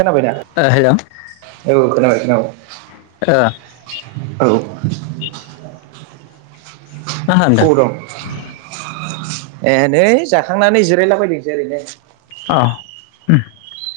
खोनाबाय दा? ओ हेलौ औ खोनाबाय। हेलौ। ओ औ। [inaudible] मा खालामदों? [unintelligible] ए नै जाखांनानै जिरायलाबायदोंसै ओरैनो। अ [unintelligible]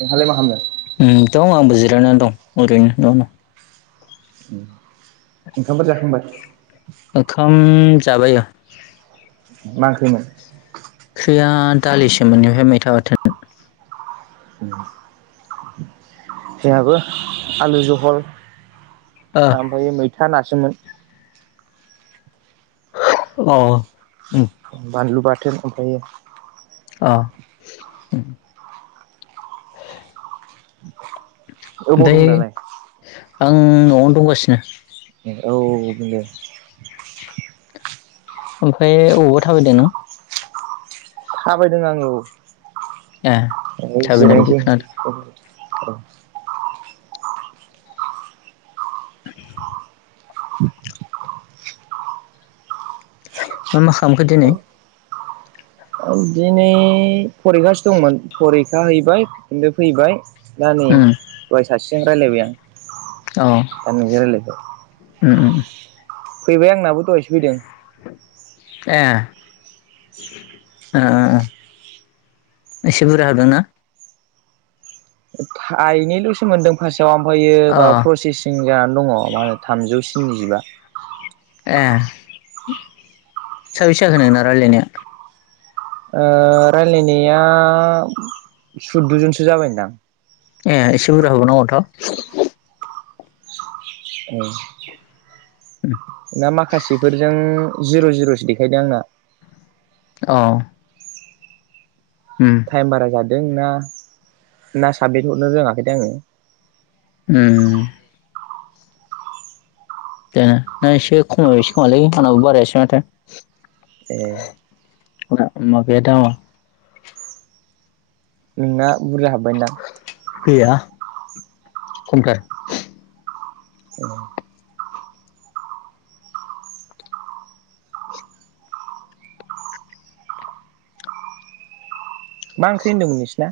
नोंहालाय मा खालामदों? ओम दं आंबो जिरायनानै दं। ओरैनो इयावनो। ओंखामफोर जाखांबाय? ओंखाम जाबाय ओ। मा ओंख्रिमोन? ओंख्रिया दालिमोन इनिफ्राय मैथा बाथोन। जोंहाबो आलु जहल ओ अ आमफाय मै था नासोमोन। अ। बानलु बा थोन ओमफ्रायो। [inaudible] ओबाव दं दालाय? आं न'आवनो दंगासिनो। औ बेनो ओमफ्राय अबावबा थाबायदों नों? थाबायदों आङो औ। ए थाबायनाय बादि खोनादों। औ [unintelligible] [inaudible] मा मा खालामखो दिनै? दिनै फरिखासो दंमोन। फरिखा हैबाय बे फैबाय। दा नै उम दहाय सासे जों रायलायबाय आं। अ दा नोंजों रायलायबाय। [unintelligible] फैबाय आंनाबो दहायसो फैदों। ए ओ ओ एसे बुरजा होदों ना? थाइनैल'सो मोन्दों फार्स् आव ओमफायो अ माबा प्रसेसिं जानानै दङ' मा होनो थामजौ सि द'जिबा ए साबेसे जाखो नोंना रायलायनाया? ओ रायलायनाया सुद'जनसो जाबायहोनदां। ए एसे बुरजा होबाव नांगथ'। औ। ना माखासेफोरजों जिर' जिर'सो देखायदों आंना। अ। उम थाइम बारा जा दों ना साबमिद हरनो रोंङाखैथाय आङो। उम। दा ना एसे खमाय एसे खोमालै आं नाबो बारायासै माथो। ए। मा बे दामा नोंना बुरजा हाबबायनो दां। गैया खमथार। [inaudible] मा ओंख्रि होनदोंमोन नोंसिना?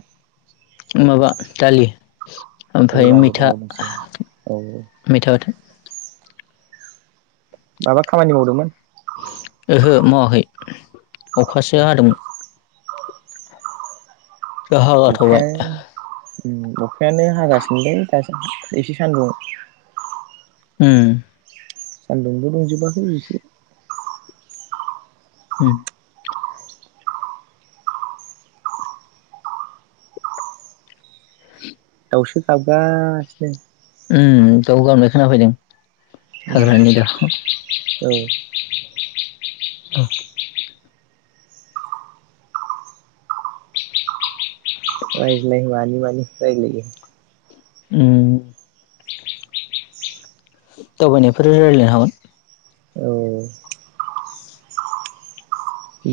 माबा दालि। औ ओमफ्राय मैथा जाजोबबावदोंसो औ मैथा बाथोन। माबा खामानि मावदोमोन। ओहो मावाखै। अखासो हादोंमोन। दा हागाथ'बाय। अखाया [inaudible] अखायानो हागासिनो दा एसे सान्दुं उम। सान्दुंबो दुंजोबाखै एसे उम। दावसो गाबगासिनो। ओम दाव गाबनाय खोनाफायदों। औ हाग्रानि दाउ [unintelligible] रायज्लाय मानि मानि रायलायो। ओम। दावबायनायफोर रायलायनो हागोन। औ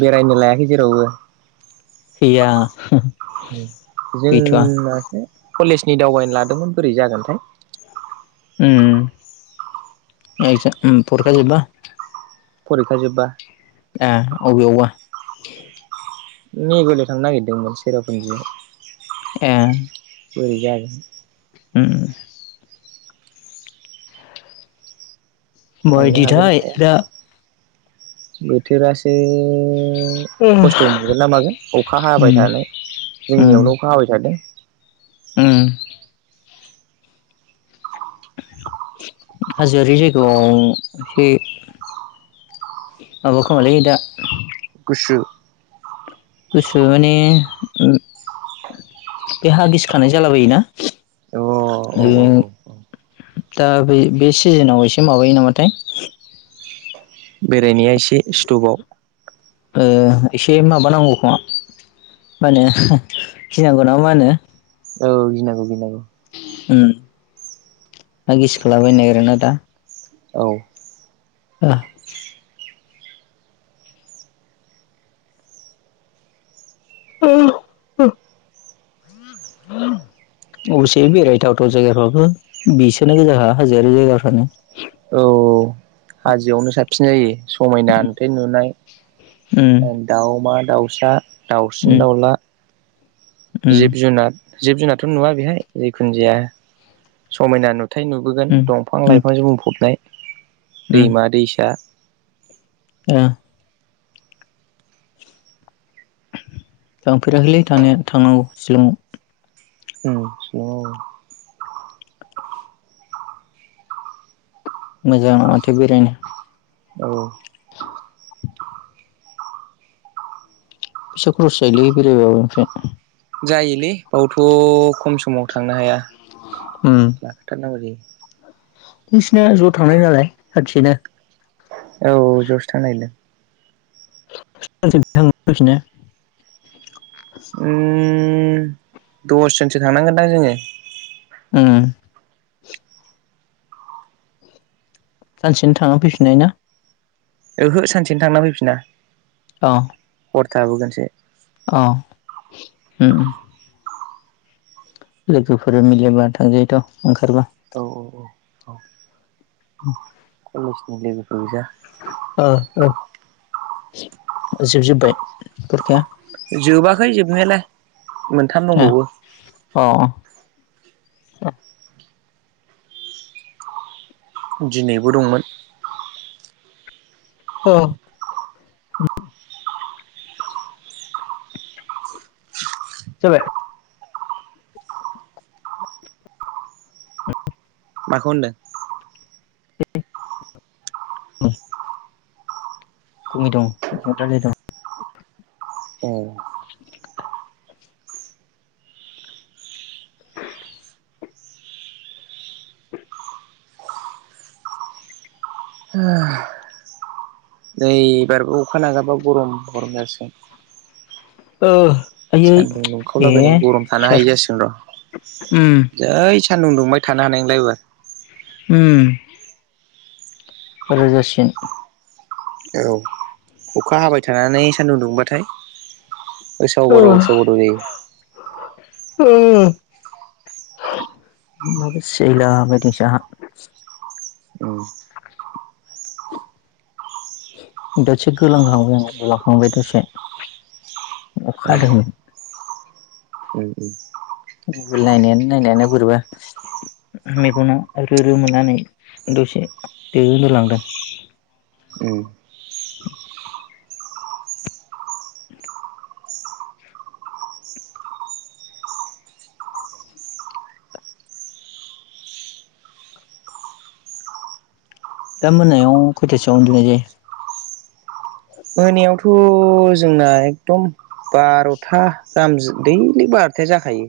बेरायनो लायाखै जेरावबो गैया हो। जोंनासो कलेजनि दावबायनो लादोंमोन बोरै जागोनथाय। उम जे परिखा जोबबा। फरिखा जोब्बा। ए अबेआवबा नै बेरायनो थांनो नागिरदोंमोन सेरापुन्जियाव ए बोरै जागोन ओम थांनो बायदि हागोन ना थाइ हाया दा। बोथोरासो ओ उम खस्थ' मोनगोन ना मागोन अखा हाबाय थानाय जोंनियावनो अखा हाबाय थादों। ओम हाजोआरि जायगायाव एसे माबा खोमालै दा गुसु गुसु माने बे हा गिसिखानाय जालाबायोना अ औ ओ औ औ दा बे सिजोनाव एसे माबायो नामाथाय बेरायनाया एसे स्टपाव ओ एसे माबानांगौखौ मा होनो गिनांगौ नामा मा होनो। औ गिनांगौ गिनांगौ। ओम हा गिसिखाला बायनो नागिरो ना दा। औ ओ अबसे बेरायथावथाव जायगाफ्राबो बिसोरोनो गोजा हाजोर जायगाफ्रानो। औ हाजोआवनो साबसिन जायो समायना नुथाइ नुनाय दाउमा दाउसा दाउसिन दाउला जिब जुनार जिब जुनारथ' नुवा बेहाय जिखुनु जाया समायना नु थाय‌ नुबोगासिनो दं दंफां लाइफांजों बुंफबनाय दैमा दैसा ओम थांफेराखैलै थांनांगौ शिलंआव ओम अ मोजां माथो बेरायनो औ फैसा खरस जायोलै बेरायबाबो ओमफ्राय जायोलै बावथ' खम समाव थांनो हाया लाखाथारनांगौ जायो। नोंसिना ज' थांनाय नालाय खोनसेनो औ जसो थांनोनागेरदों। [unintelligible] फैफिननो ओम दस जोनसो थांनांगोनदां जोङो। ओम सानसेनो थांना फैफिननाय ना। ओहो सानसेनो थांना फैफिना। अ हर थाबोगोनसो अ ओम लोगोफोर मिलयबा थांजायोथ' ओंखारबा औ औ औ औ [inaudible] कलेजनि लेबेलफोर गोजा ओ औ जोबजोब्बाय पुरिखाया जोबाखै जोबनायालाय मोनथाम दंबावो ओ दिनैबो दंमोन अ जाबाय माखौ होनदों ओम गुमि दं राय दं [unintelligible] ए नै बारबो अखा नागारबा गरम गरम जासै ओ आयै सान्दुं ए दुंखावलाबाय गरम थानो सोर हायै जासिगोन उम र' जै सान्दुं दुंबाय थानो हानाय नंला एबार ओम रोजासिन औ अखा हाबाय थानानै सान्दुं दुंबाथाय उसाव बादाव ओ उसाव बादाव जायो ओ सियायला बायदोसो आहा उम दसे गोलांहांबाय आं उनदुलांखांबाय दसे अखा ए हादोंमोन उम उम मबाइल नायनायानो नायनायानो बोरैबा मेगनाव रो रो मोननानै दसे दो होलांदों उम दा मोनायाव खयथसेयाव उन्दुनाय जायो मोनायावथ' जोंना एकदम बार'था गाहाम दैलि बार'थाया जाखायो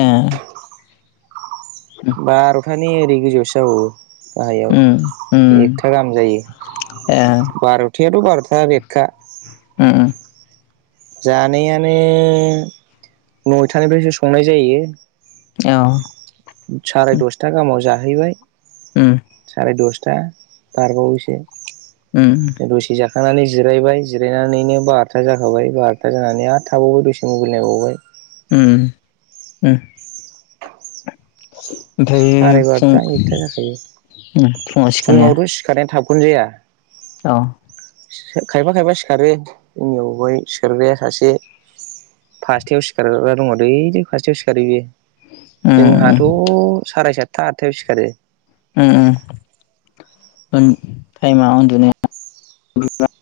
ए बार माने ओरै गोजौआवसो जाबावो। उम गाहायाव उम एकथा गाहाम ए जायो बार'थ बेयाथ' बार'था रेटखा। ओम ओम जानायानो नयथानिफ्रायसो संनाय जायो। औ साराय दसथा गाहामाव जा जाहैबाय। उम साराय दस था बारबावोसो। उम दसे जाख थांनानै जिरायबाय जिरायनानैनो बार'था जाखाबाय। बार'था जानानै आरो थाबावबाय दसे मबाइल नायबावबाय। उम उम। [inaudible] ओमफाय साराय फुं बार'था एकथा जाखायो उम फुङाव सिखारनाया? खौनो जाया। औ। खायफा खायफा सिखारो ओंनिआवहाय सिखारग्राया सासे फास्थायाव सिखारग्रा दङ दैलिक फास्थायाव सिखारो बेयो। जोंहाथ' उम साराय सात था आतथायाव सिखारो। उम उम उन टाइमा उन्दुनायाव [unintelligible]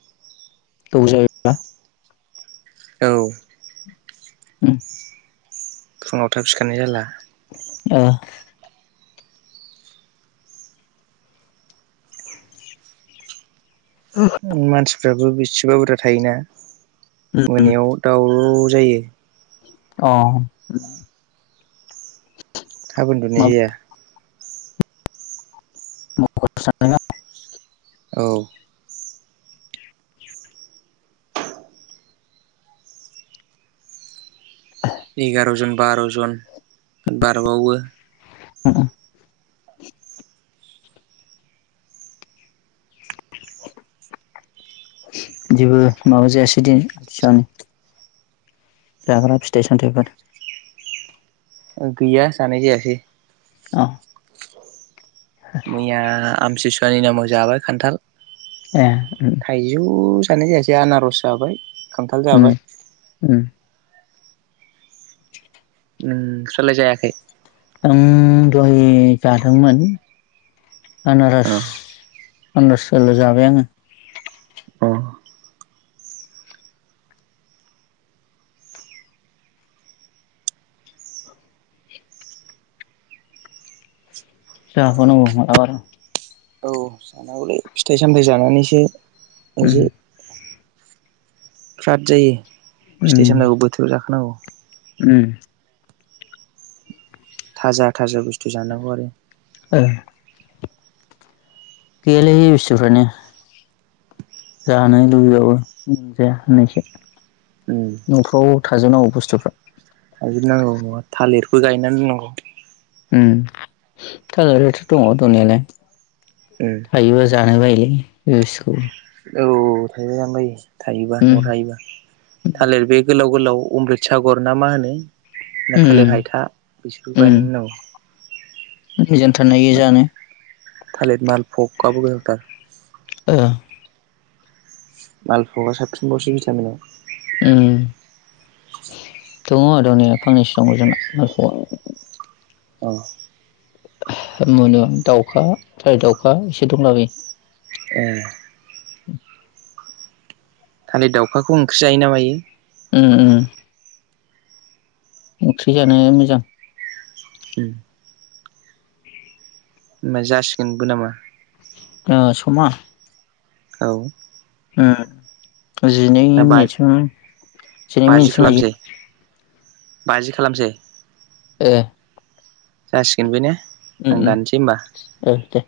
गोबौ जाबाय बा। औ। उम। फुङाव थाब सिखारनाय जाला। ओ। [inaudible] उम मानसिफ्राबो बेस सिबा बुरजा थायोना। मोनायाव दाव जायो। अ। थाब उन्दुनाय जाया। [unintelligible] औ। एगार' जन बार' जन बारबावो। बिदिबो माबा जायासै दिनि आथिसुवानि जाग्रा फिथाइ-सामथाइफोर? गैया जानाय जायासै। अ। मैया आमसेसुवानि नामाव जाबाय खान्थाल। ए उम थाइजौ खानाय जायासै आनारस जाबाय। खान्थाल उम जाबाय। उम ओम नोंस्रालाय जायाखै? आं दहाय जादोंमोन। आनारस। अ पन्दसल' जाबाय आङो। अ'। जाबावनांगौ मालाबा र'। औ जानांगौलै फिथाइ सामथाइ जानानैसो उम आजो फ्राद जायो। फिथाइ उम सामथाइखो बोथोराव जाखानांगौ। उम थाजा थाजा बुस्थ थु जानांगौ आरो। गेलेयो इसुखोनो। जानो लुबैबाबो मोनजाया होननायसो उम न'फ्राव थाजौनांगौ बुस्थुफ्रा थाजोबनांगौ नङा थालिरबो गायनानै दोननांगौ। उम कालारियाथ' दङ दंनायालाय उम थायोबो जानो बाय [unintelligible] औ थाइबेंङानो बायो। थायोबा न'वाव थायोबा थालिर बे गोलाव गलाव अमृत सागर ना मा होनो ना थालिर उम हायथा बिसोरखौ उम गायना दोननांगौ। थोनोयो जानो। थालिर माल भ'ग आबो गोनांथार। औ मालभ'गआ साबसिनबावसो भिटामिनाव। ओम दङ दंनाया फांनैसो दङ जोंना न'खराव अ' मोनो दाउखा थाय दाउखा एसे दंलाबायो। एह [inaudible] थालिर दाउखाखौ ओंख्रि जायोना मायो। उम ओम ओंख्रि जानो मोजां। होमबा होननाय जासिगोनबो नामा ओ समा औ। [unintelligible] जिनै ना बा मिनिटसिम जिनै बाजि मिनिटसिम लायो। खालामसै बाजि खालामसै। एह। जासिगोन बे ने? आं उम दानसै होमबा उम औ दे।